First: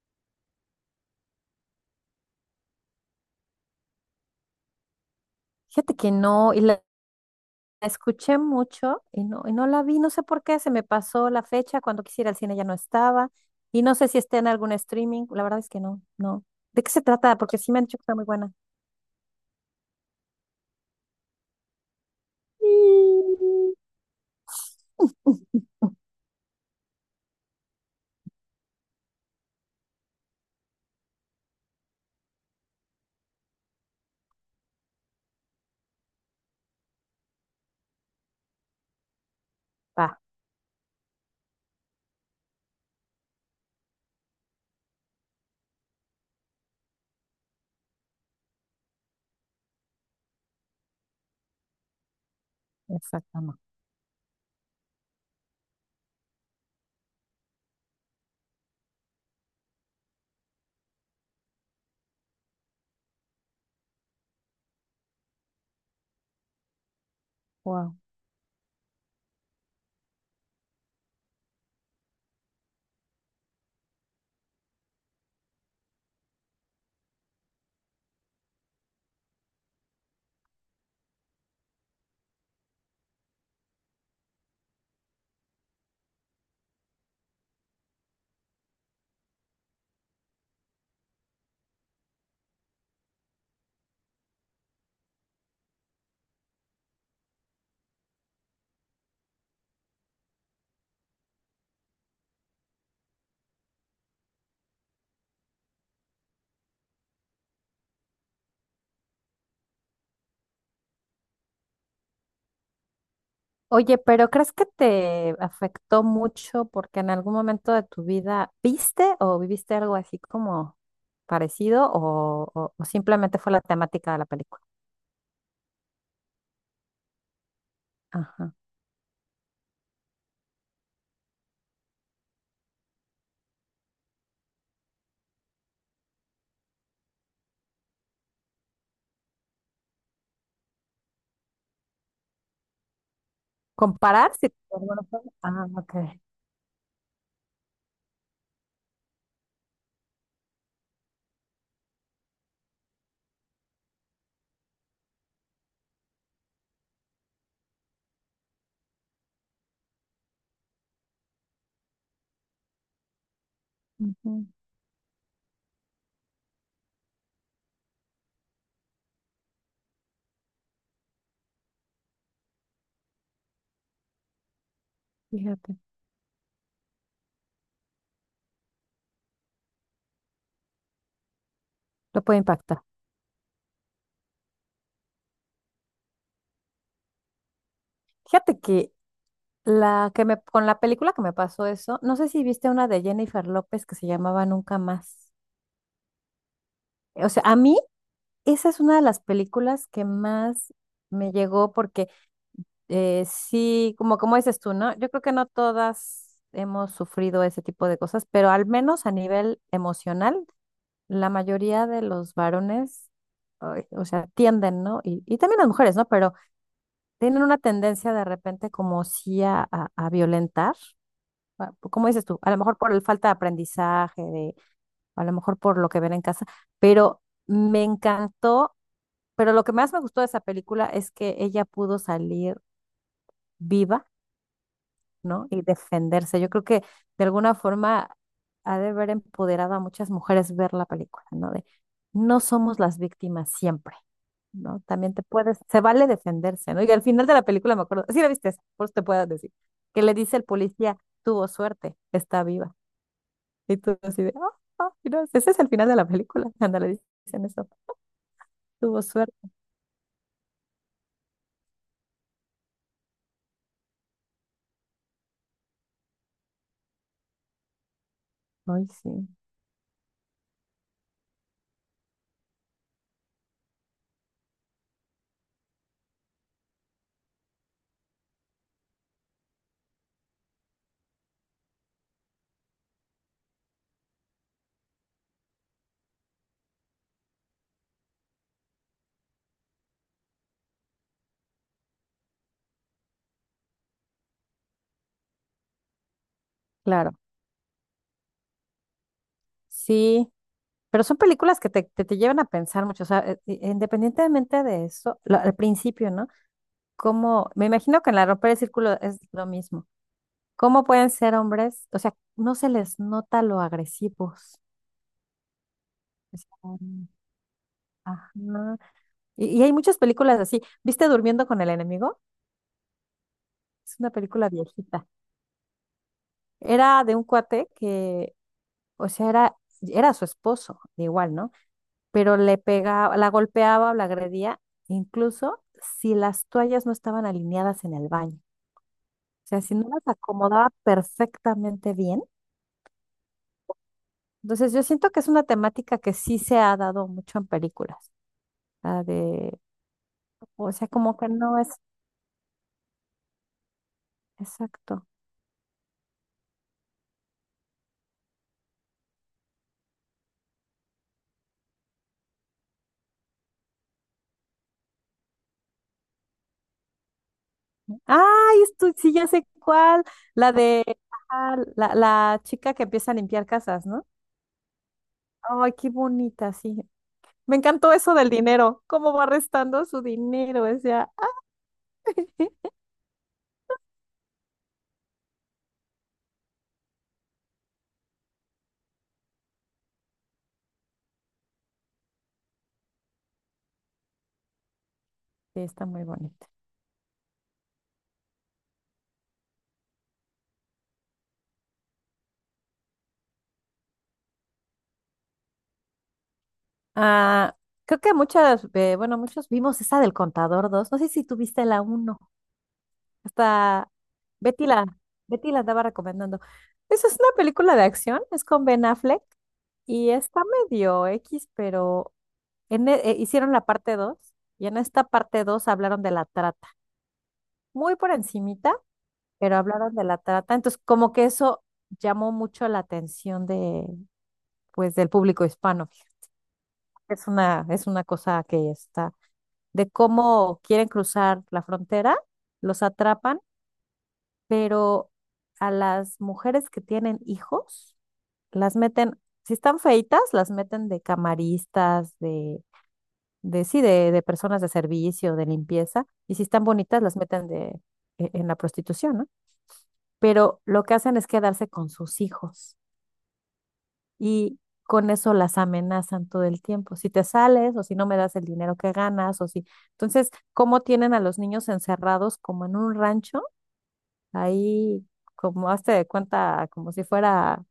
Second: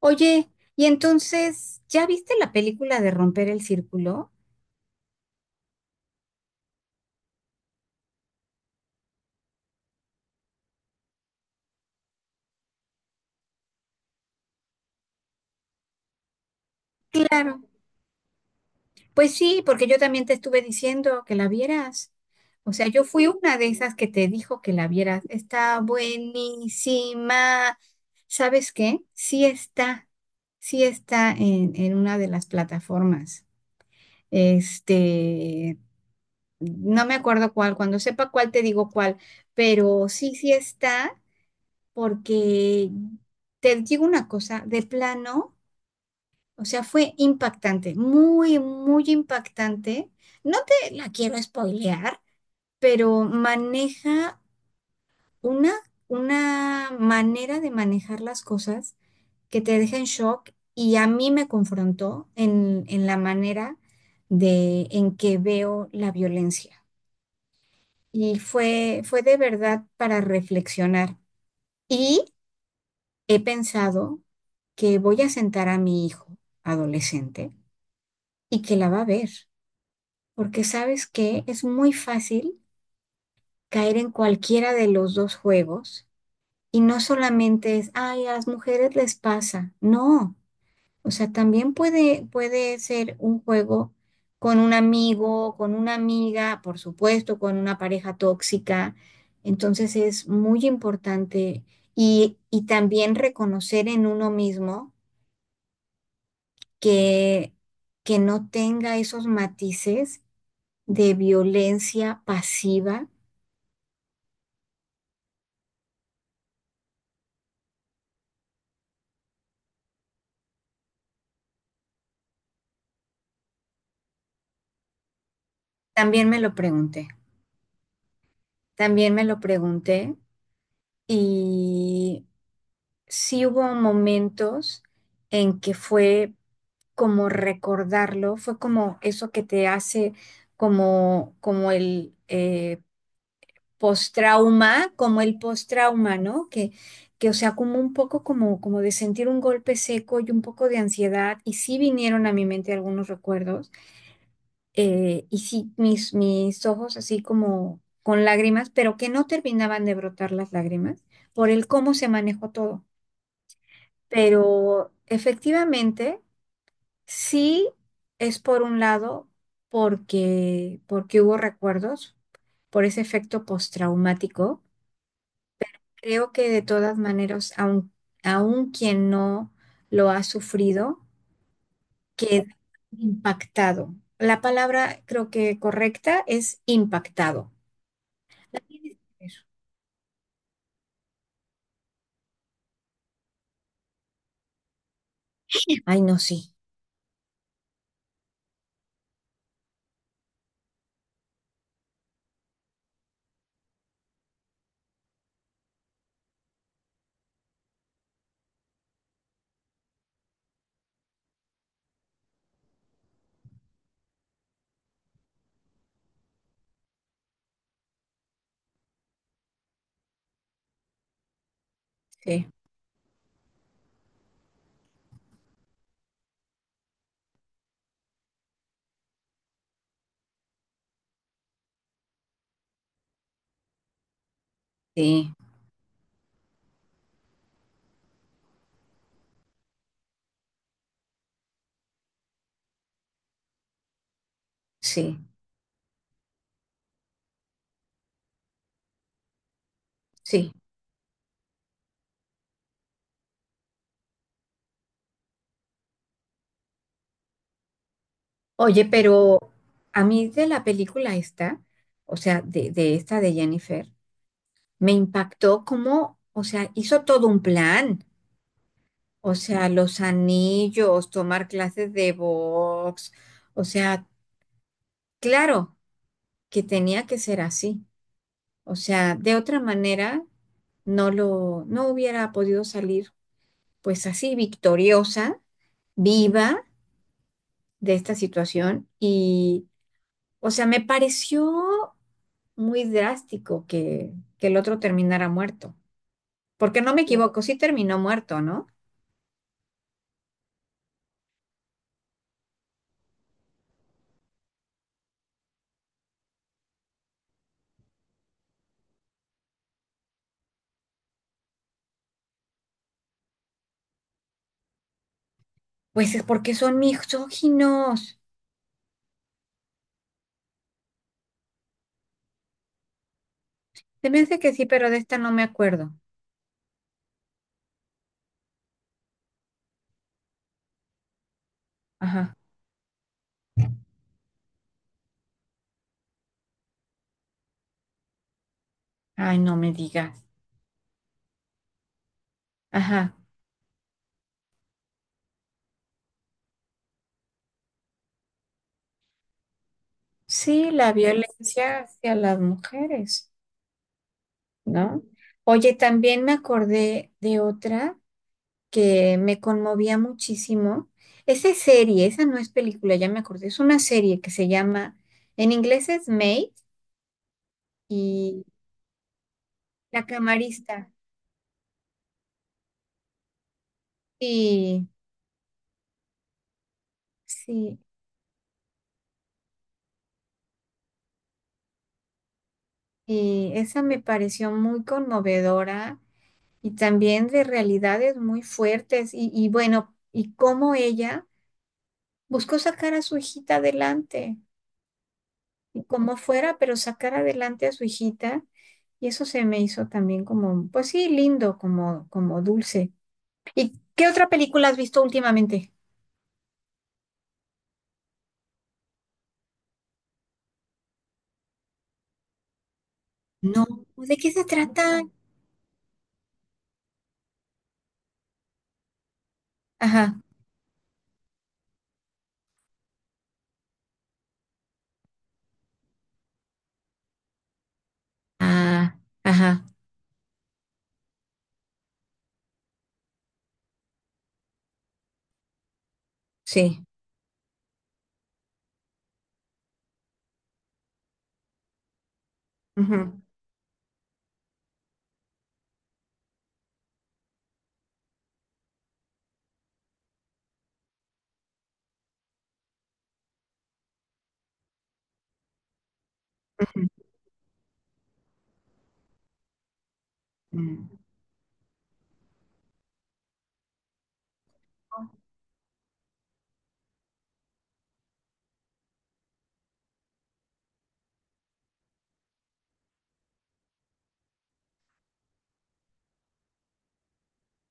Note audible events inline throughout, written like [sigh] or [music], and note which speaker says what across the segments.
Speaker 1: Oye, y entonces, ¿ya viste la película de Romper el Círculo?
Speaker 2: Fíjate que no, y la escuché mucho y no la vi, no sé por qué, se me pasó la fecha, cuando quisiera al cine ya no estaba, y no sé si está en algún streaming, la verdad es que no, no. ¿De qué se trata? Porque
Speaker 1: Claro.
Speaker 2: sí me han dicho que está muy buena.
Speaker 1: Pues sí, porque yo también te estuve diciendo que la vieras. O sea, yo fui una de
Speaker 2: [laughs]
Speaker 1: esas que te dijo que la vieras.
Speaker 2: Mm.
Speaker 1: Está buenísima. ¿Sabes qué? Sí está. Sí está en una de las plataformas. Este, no me acuerdo cuál. Cuando sepa cuál, te digo cuál. Pero
Speaker 2: Ah,
Speaker 1: sí, sí está. Porque te digo una cosa, de plano, o sea, fue impactante, muy, muy impactante. No te la quiero spoilear, pero
Speaker 2: exacto, no.
Speaker 1: maneja una, una manera de manejar las cosas que te deja en shock y a mí me confrontó en la manera de en que veo la violencia.
Speaker 2: Wow.
Speaker 1: Y fue, fue de verdad para reflexionar. Y he pensado que voy a sentar a mi hijo adolescente y que la va a ver, porque sabes que es muy fácil caer en cualquiera de los dos juegos y no solamente es, ay, a las mujeres les pasa, no, o sea, también puede, puede ser un juego con un amigo, con una amiga, por supuesto, con una pareja tóxica, entonces es muy importante y también reconocer en uno mismo que, que no tenga esos matices de violencia pasiva.
Speaker 2: Oye, pero ¿crees que te afectó mucho porque en algún momento de tu vida viste o viviste algo así como parecido o simplemente fue la temática de la película?
Speaker 1: También me lo pregunté,
Speaker 2: Ajá.
Speaker 1: también me lo pregunté y sí hubo momentos en que fue como recordarlo, fue como eso que te hace como, como
Speaker 2: Compararse.
Speaker 1: postrauma, como el
Speaker 2: Ah,
Speaker 1: postrauma,
Speaker 2: ok.
Speaker 1: ¿no? Que, o sea, como un poco como, como de sentir un golpe seco y un poco de ansiedad, y sí vinieron a mi mente algunos recuerdos, y sí mis ojos así como con lágrimas, pero que no terminaban de brotar las lágrimas por el cómo se manejó todo.
Speaker 2: Ujú.
Speaker 1: Pero efectivamente, sí es por un lado porque hubo recuerdos por ese efecto postraumático.
Speaker 2: Fíjate.
Speaker 1: Creo que de todas maneras, aun quien no lo ha sufrido,
Speaker 2: Lo puede
Speaker 1: queda
Speaker 2: impactar.
Speaker 1: impactado. La palabra creo que correcta es impactado.
Speaker 2: Fíjate
Speaker 1: La tienes
Speaker 2: que
Speaker 1: que ver.
Speaker 2: la que me, con la película que me pasó eso, no sé si viste una de Jennifer López que se llamaba Nunca Más.
Speaker 1: Ay, no, sí,
Speaker 2: O sea, a mí esa es una de las películas que más me llegó porque sí, como dices tú, ¿no? Yo creo que no todas hemos sufrido ese tipo de cosas, pero al menos a nivel emocional, la mayoría de los varones, ay, o sea, tienden, ¿no? Y también las mujeres, ¿no? Pero tienen una tendencia de repente como sí a violentar, como dices tú,
Speaker 1: sí,
Speaker 2: a lo mejor por el falta de aprendizaje, de, a lo mejor por lo que ven en casa, pero me encantó, pero lo que más me gustó de esa película es que ella pudo salir viva,
Speaker 1: sí,
Speaker 2: ¿no? Y defenderse. Yo creo que de alguna forma ha de haber empoderado a muchas mujeres ver la película, ¿no? De no somos las víctimas siempre, ¿no? También
Speaker 1: sí,
Speaker 2: te puedes, se vale defenderse, ¿no? Y al final de la película me acuerdo, sí la viste, esa, por eso te puedo decir, que le dice el
Speaker 1: sí.
Speaker 2: policía, tuvo suerte, está viva. Y tú así de, ah, ah, mira, ese es el final de la película, cuando le dicen eso,
Speaker 1: Oye,
Speaker 2: tuvo
Speaker 1: pero
Speaker 2: suerte.
Speaker 1: a mí de la película esta, o sea, de esta de Jennifer, me impactó como, o sea, hizo todo un plan.
Speaker 2: Ay, sí,
Speaker 1: O sea, los anillos, tomar clases de box, o sea, claro que tenía que ser así. O sea, de otra manera no no hubiera podido salir pues así victoriosa, viva de esta situación. Y, o sea, me pareció muy drástico que el otro terminara muerto. Porque no me Claro.
Speaker 2: claro.
Speaker 1: equivoco, sí terminó muerto, ¿no?
Speaker 2: Sí, pero son películas que te llevan a pensar mucho, o sea, independientemente de eso, al principio, ¿no? Como, me imagino que en la Romper el Círculo es lo mismo. ¿Cómo pueden ser hombres? O sea, no se les nota lo agresivos.
Speaker 1: Pues es
Speaker 2: O sea,
Speaker 1: porque son
Speaker 2: mm,
Speaker 1: misóginos.
Speaker 2: ajá. Y hay muchas películas así. ¿Viste Durmiendo con el enemigo? Es una
Speaker 1: Se me hace
Speaker 2: película
Speaker 1: que sí, pero de
Speaker 2: viejita.
Speaker 1: esta no me acuerdo.
Speaker 2: Era de un cuate que, o sea, era su esposo, igual, ¿no?
Speaker 1: Ajá.
Speaker 2: Pero le pegaba, la golpeaba o la agredía, incluso si las toallas no estaban alineadas en el baño.
Speaker 1: Ay,
Speaker 2: O
Speaker 1: no
Speaker 2: sea,
Speaker 1: me
Speaker 2: si no las
Speaker 1: digas.
Speaker 2: acomodaba perfectamente bien.
Speaker 1: Ajá.
Speaker 2: Entonces, yo siento que es una temática que sí se ha dado mucho en películas. La de,
Speaker 1: Sí,
Speaker 2: o sea,
Speaker 1: la
Speaker 2: como que no es
Speaker 1: violencia hacia las mujeres, ¿no?
Speaker 2: exacto.
Speaker 1: Oye, también me acordé de otra que me conmovía muchísimo. Esa es serie, esa no es película, ya me acordé, es una serie que se llama, en inglés es Maid, y
Speaker 2: Ay, esto, sí, ya sé
Speaker 1: La
Speaker 2: cuál. La de
Speaker 1: Camarista.
Speaker 2: la chica que empieza a limpiar casas, ¿no?
Speaker 1: Sí,
Speaker 2: Ay, qué bonita, sí. Me
Speaker 1: sí,
Speaker 2: encantó eso del dinero, cómo va restando su dinero, o sea. [laughs]
Speaker 1: y esa me pareció muy conmovedora y también de realidades muy fuertes y bueno, y cómo ella buscó sacar a su hijita adelante.
Speaker 2: Sí, está muy
Speaker 1: Como
Speaker 2: bonita.
Speaker 1: fuera, pero sacar adelante a su hijita. Y eso se me hizo también como, pues sí, lindo, como, como dulce. ¿Y qué otra película has visto últimamente?
Speaker 2: Ah, creo que muchas, bueno, muchos vimos esa del Contador dos. No sé si tuviste la uno.
Speaker 1: No,
Speaker 2: Hasta
Speaker 1: ¿de qué se
Speaker 2: Betty la,
Speaker 1: trata?
Speaker 2: Betty la andaba recomendando. Esa es una película de acción, es con Ben Affleck y
Speaker 1: Ajá.
Speaker 2: está medio X, pero hicieron la parte 2 y en esta parte 2 hablaron de la trata muy por encimita,
Speaker 1: Ah,
Speaker 2: pero
Speaker 1: ajá,
Speaker 2: hablaron de la trata. Entonces, como que eso llamó mucho la atención de, pues, del público hispano.
Speaker 1: sí.
Speaker 2: Es una cosa que está, de cómo quieren cruzar la frontera, los
Speaker 1: Ujú,
Speaker 2: atrapan, pero a las mujeres que tienen hijos, las meten, si están feitas, las meten de camaristas, de sí, de personas de servicio, de limpieza, y si están
Speaker 1: ujú.
Speaker 2: bonitas, las meten en la prostitución, ¿no? Pero lo
Speaker 1: Mm.
Speaker 2: que hacen es quedarse con sus hijos y con eso las amenazan todo el tiempo. Si te sales o si no me das el dinero que ganas o si... Entonces, ¿cómo tienen a los niños encerrados como en un rancho? Ahí, como hazte de cuenta, como si fuera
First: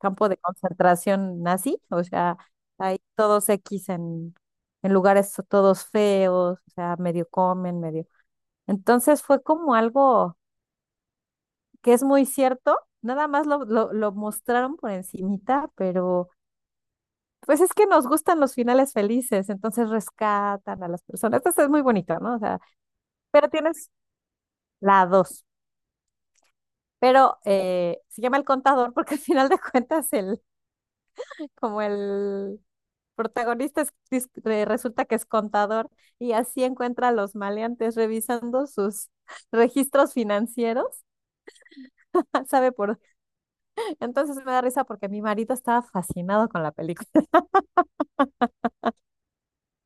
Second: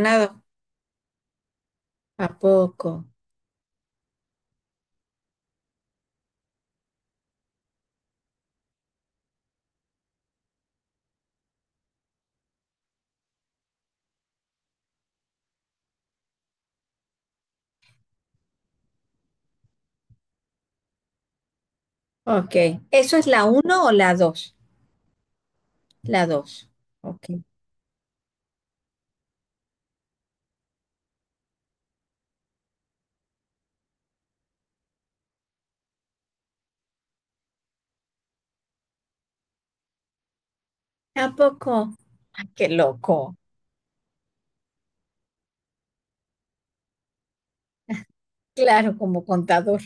Speaker 2: campo de concentración nazi, o
Speaker 1: ¿A
Speaker 2: sea,
Speaker 1: poco?
Speaker 2: ahí todos X en lugares todos feos, o sea, medio comen, medio... Entonces fue como algo que es muy cierto, nada más lo mostraron por encimita, pero pues es que nos gustan los finales felices, entonces rescatan a las personas. Entonces es muy bonito, ¿no? O
Speaker 1: Ok.
Speaker 2: sea,
Speaker 1: ¿Eso es la
Speaker 2: pero
Speaker 1: uno
Speaker 2: tienes
Speaker 1: o la dos?
Speaker 2: la dos.
Speaker 1: La dos.
Speaker 2: Pero
Speaker 1: Ok.
Speaker 2: se llama el contador porque al final de cuentas el, como el protagonista resulta que es contador y así encuentra a los maleantes revisando sus [laughs] registros financieros,
Speaker 1: ¿A poco?
Speaker 2: [laughs]
Speaker 1: Ay, qué
Speaker 2: sabe por.
Speaker 1: loco.
Speaker 2: Entonces me da risa porque mi marido estaba fascinado con la película.
Speaker 1: Claro, como contador,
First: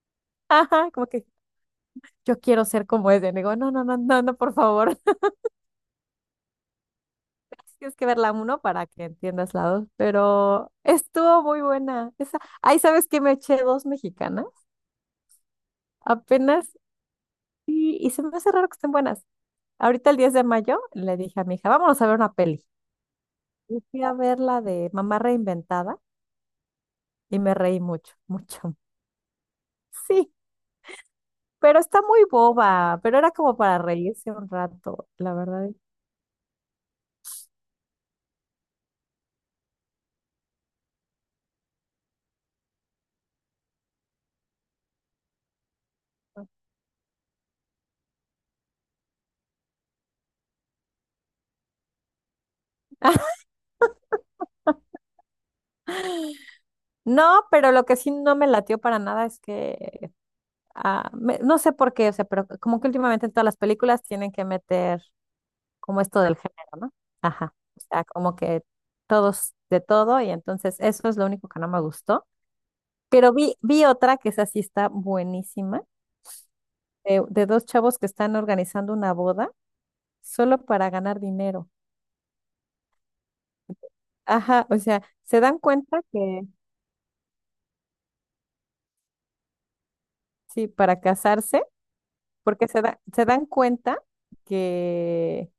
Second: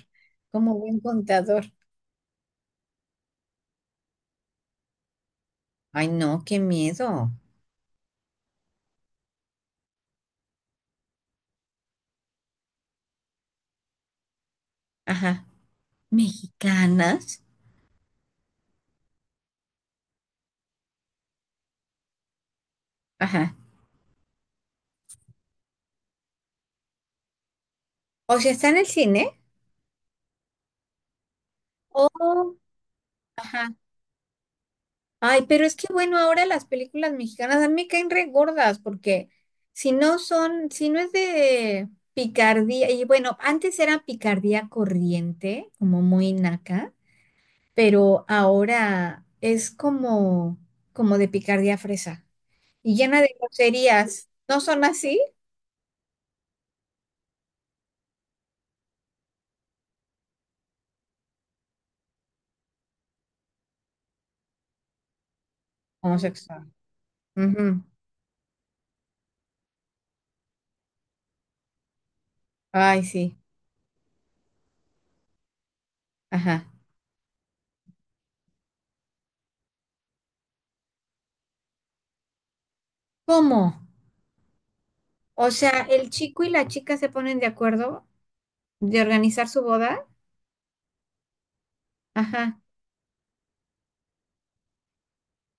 Speaker 1: como
Speaker 2: Ajá,
Speaker 1: buen
Speaker 2: como que
Speaker 1: contador.
Speaker 2: yo quiero ser como ese. Le digo, no, no, no, no, no, por favor.
Speaker 1: Ay, no, qué miedo.
Speaker 2: [laughs] Tienes que ver la uno para que entiendas la dos. Pero estuvo muy buena. Esa... Ay, ¿sabes qué? Me eché dos mexicanas
Speaker 1: Ajá.
Speaker 2: apenas
Speaker 1: Mexicanas.
Speaker 2: y se me hace raro que estén buenas. Ahorita el 10 de mayo le dije a mi hija, vámonos a ver una peli.
Speaker 1: Ajá.
Speaker 2: Y fui a ver la de Mamá Reinventada y me reí mucho,
Speaker 1: O sea, está
Speaker 2: mucho.
Speaker 1: en el cine.
Speaker 2: Sí, pero está muy
Speaker 1: Oh.
Speaker 2: boba, pero era como
Speaker 1: Ajá.
Speaker 2: para reírse un rato, la
Speaker 1: Ay, pero
Speaker 2: verdad.
Speaker 1: es que bueno, ahora las películas mexicanas a mí me caen re gordas porque si no son, si no es de picardía, y bueno, antes era picardía corriente, como muy naca, pero ahora es como, como de picardía fresa y llena de
Speaker 2: [laughs]
Speaker 1: groserías. ¿No son así?
Speaker 2: No, pero lo que sí no me latió para nada es que no sé por qué, o sea, pero como que últimamente en todas las películas tienen que meter como esto del
Speaker 1: Homosexual.
Speaker 2: género, ¿no? Ajá. O
Speaker 1: Ujú.
Speaker 2: sea, como que todos de todo y entonces eso es lo único que no me gustó.
Speaker 1: Ay,
Speaker 2: Pero
Speaker 1: sí.
Speaker 2: vi otra que esa sí está buenísima,
Speaker 1: Ajá.
Speaker 2: de dos chavos que están organizando una boda solo para ganar dinero.
Speaker 1: ¿Cómo?
Speaker 2: Ajá, o sea, se
Speaker 1: O
Speaker 2: dan
Speaker 1: sea,
Speaker 2: cuenta
Speaker 1: el chico
Speaker 2: que,
Speaker 1: y la chica se ponen de acuerdo de organizar su boda.
Speaker 2: sí, para casarse,
Speaker 1: Ajá,
Speaker 2: porque se dan cuenta que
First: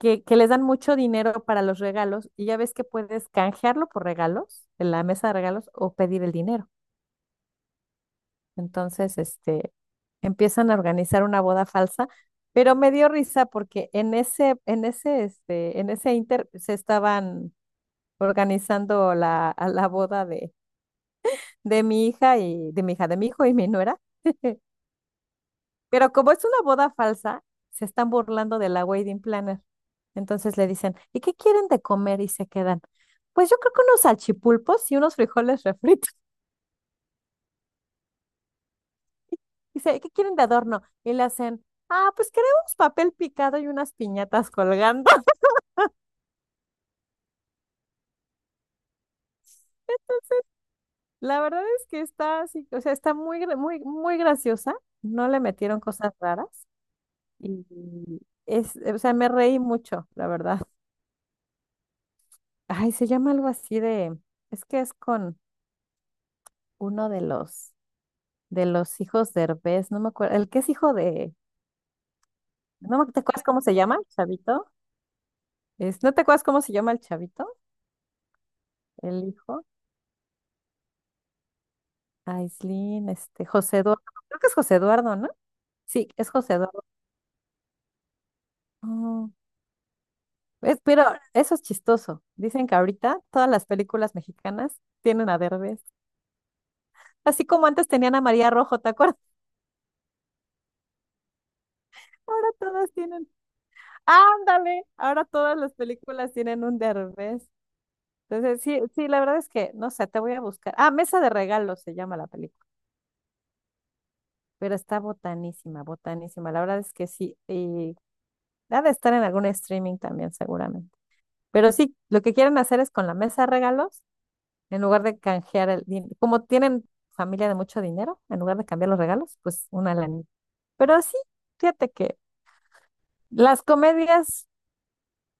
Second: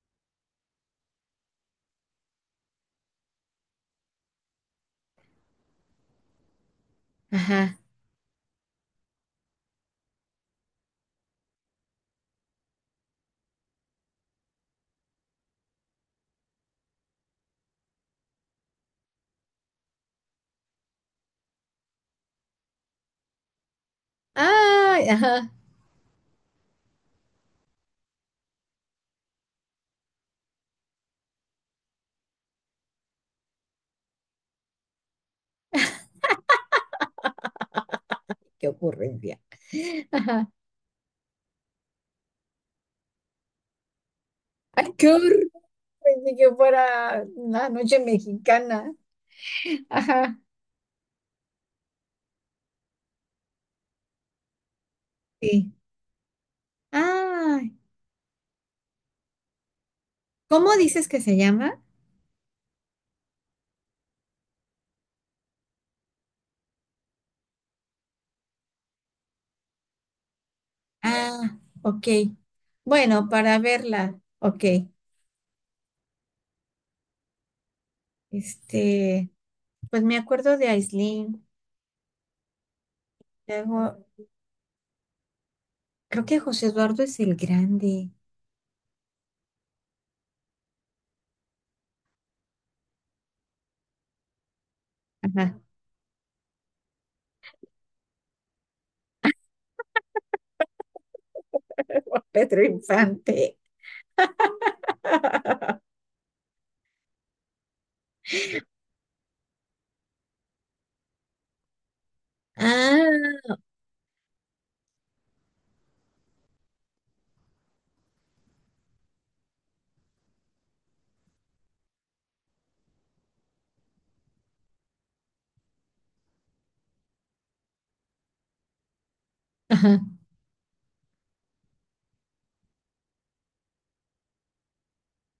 Speaker 2: que les dan mucho dinero para los regalos y ya ves que puedes canjearlo por regalos en la mesa de regalos o pedir el dinero.
Speaker 1: ajá.
Speaker 2: Entonces, empiezan a organizar una boda falsa, pero me dio risa porque en ese inter se estaban organizando a la boda de, mi hija y de mi hija, de mi hijo y mi nuera.
Speaker 1: Ay, ajá.
Speaker 2: Pero como es una boda falsa, se están burlando de la wedding planner. Entonces le dicen, ¿y qué quieren de comer? Y se quedan. Pues yo creo que unos salchipulpos y unos frijoles refritos.
Speaker 1: Qué ocurrencia.
Speaker 2: [laughs] Dice, ¿qué quieren de
Speaker 1: Ajá.
Speaker 2: adorno? Y le hacen, ah, pues queremos papel picado y unas piñatas
Speaker 1: Ay, qué
Speaker 2: colgando.
Speaker 1: horror.
Speaker 2: [laughs]
Speaker 1: Pensé que fuera una noche mexicana. Ajá.
Speaker 2: La verdad es que está así, o sea, está muy graciosa. No le
Speaker 1: Sí.
Speaker 2: metieron cosas raras. Y
Speaker 1: Ay,
Speaker 2: es, o sea, me reí mucho, la verdad.
Speaker 1: ¿cómo dices que se llama?
Speaker 2: Ay, se llama algo así de, es que es con uno de los hijos de Derbez no me acuerdo, el que es hijo de,
Speaker 1: Ah, ok.
Speaker 2: no me, ¿te
Speaker 1: Bueno,
Speaker 2: acuerdas
Speaker 1: para
Speaker 2: cómo se llama el
Speaker 1: verla. Ok.
Speaker 2: chavito? ¿No te acuerdas cómo se llama el chavito? El
Speaker 1: Este,
Speaker 2: hijo,
Speaker 1: pues me acuerdo de Aislinn.
Speaker 2: Aislinn, José
Speaker 1: Luego,
Speaker 2: Eduardo, creo que es José Eduardo, ¿no? Sí,
Speaker 1: creo
Speaker 2: es
Speaker 1: que
Speaker 2: José
Speaker 1: José
Speaker 2: Eduardo.
Speaker 1: Eduardo es el grande.
Speaker 2: Oh, pero eso es chistoso. Dicen que ahorita todas las películas mexicanas tienen a
Speaker 1: Ajá.
Speaker 2: Derbez. Así como antes tenían a María Rojo, ¿te acuerdas? [laughs]
Speaker 1: [laughs]
Speaker 2: Ahora
Speaker 1: Pedro
Speaker 2: todas tienen.
Speaker 1: Infante.
Speaker 2: Ándale, ahora todas las películas tienen un Derbez. Entonces, sí, sí, la verdad es que, no sé, te voy a buscar. Ah, Mesa de Regalos se llama la película,
Speaker 1: Ah,
Speaker 2: pero está botanísima, botanísima. La verdad es que sí, y ha de estar en algún streaming también seguramente. Pero sí, lo que quieren hacer es con la mesa de regalos, en lugar de canjear el dinero, como tienen familia de mucho dinero, en lugar de cambiar los regalos, pues una
Speaker 1: ajá.
Speaker 2: lanita. Pero sí, fíjate que las comedias,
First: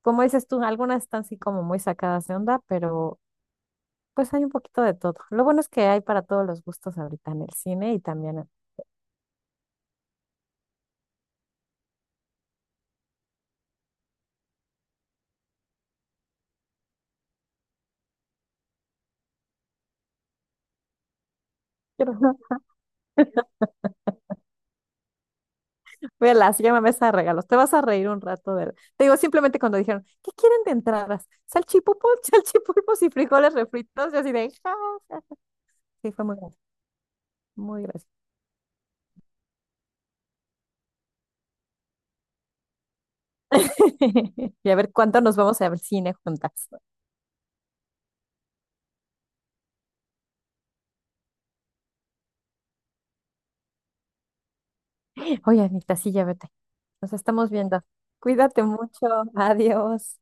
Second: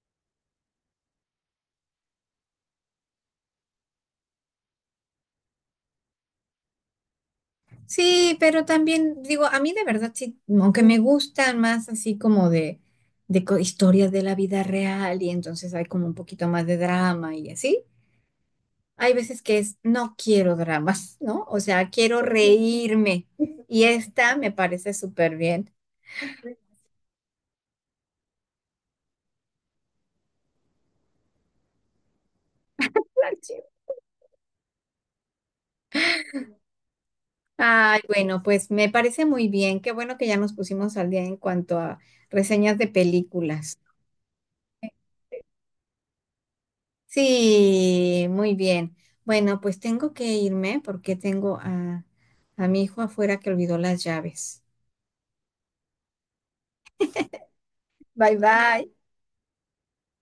Speaker 2: como dices tú, algunas están así como muy sacadas de onda, pero... Pues hay un poquito de todo. Lo bueno es que hay para todos los gustos ahorita en el cine y
Speaker 1: Sí,
Speaker 2: también en...
Speaker 1: pero
Speaker 2: [laughs]
Speaker 1: también digo, a mí de verdad sí, aunque me gustan más así como de co- historias de la vida real y entonces hay como un poquito más de drama y así, hay veces que es, no quiero dramas, ¿no? O sea,
Speaker 2: Pero,
Speaker 1: quiero
Speaker 2: no,
Speaker 1: reírme y esta me parece súper bien.
Speaker 2: Velas, llama a mesa de regalos. Te vas a reír un rato de... Te digo, simplemente cuando dijeron, ¿qué quieren de entradas? Salchipulpos, [laughs] salchipulpos y frijoles refritos. Yo así de... "Ja, ja". Sí, fue muy gracioso, muy
Speaker 1: Ay,
Speaker 2: gracioso.
Speaker 1: bueno, pues me parece muy bien. Qué bueno que ya nos pusimos al día en cuanto a reseñas de películas.
Speaker 2: [laughs] Y a ver cuánto nos vamos a ver cine juntas.
Speaker 1: Sí, muy bien. Bueno, pues tengo que irme porque tengo a mi hijo afuera que olvidó las llaves.
Speaker 2: Oye, Anita, sí, ya vete. Nos estamos viendo.
Speaker 1: Bye
Speaker 2: Cuídate
Speaker 1: bye.
Speaker 2: mucho. Adiós.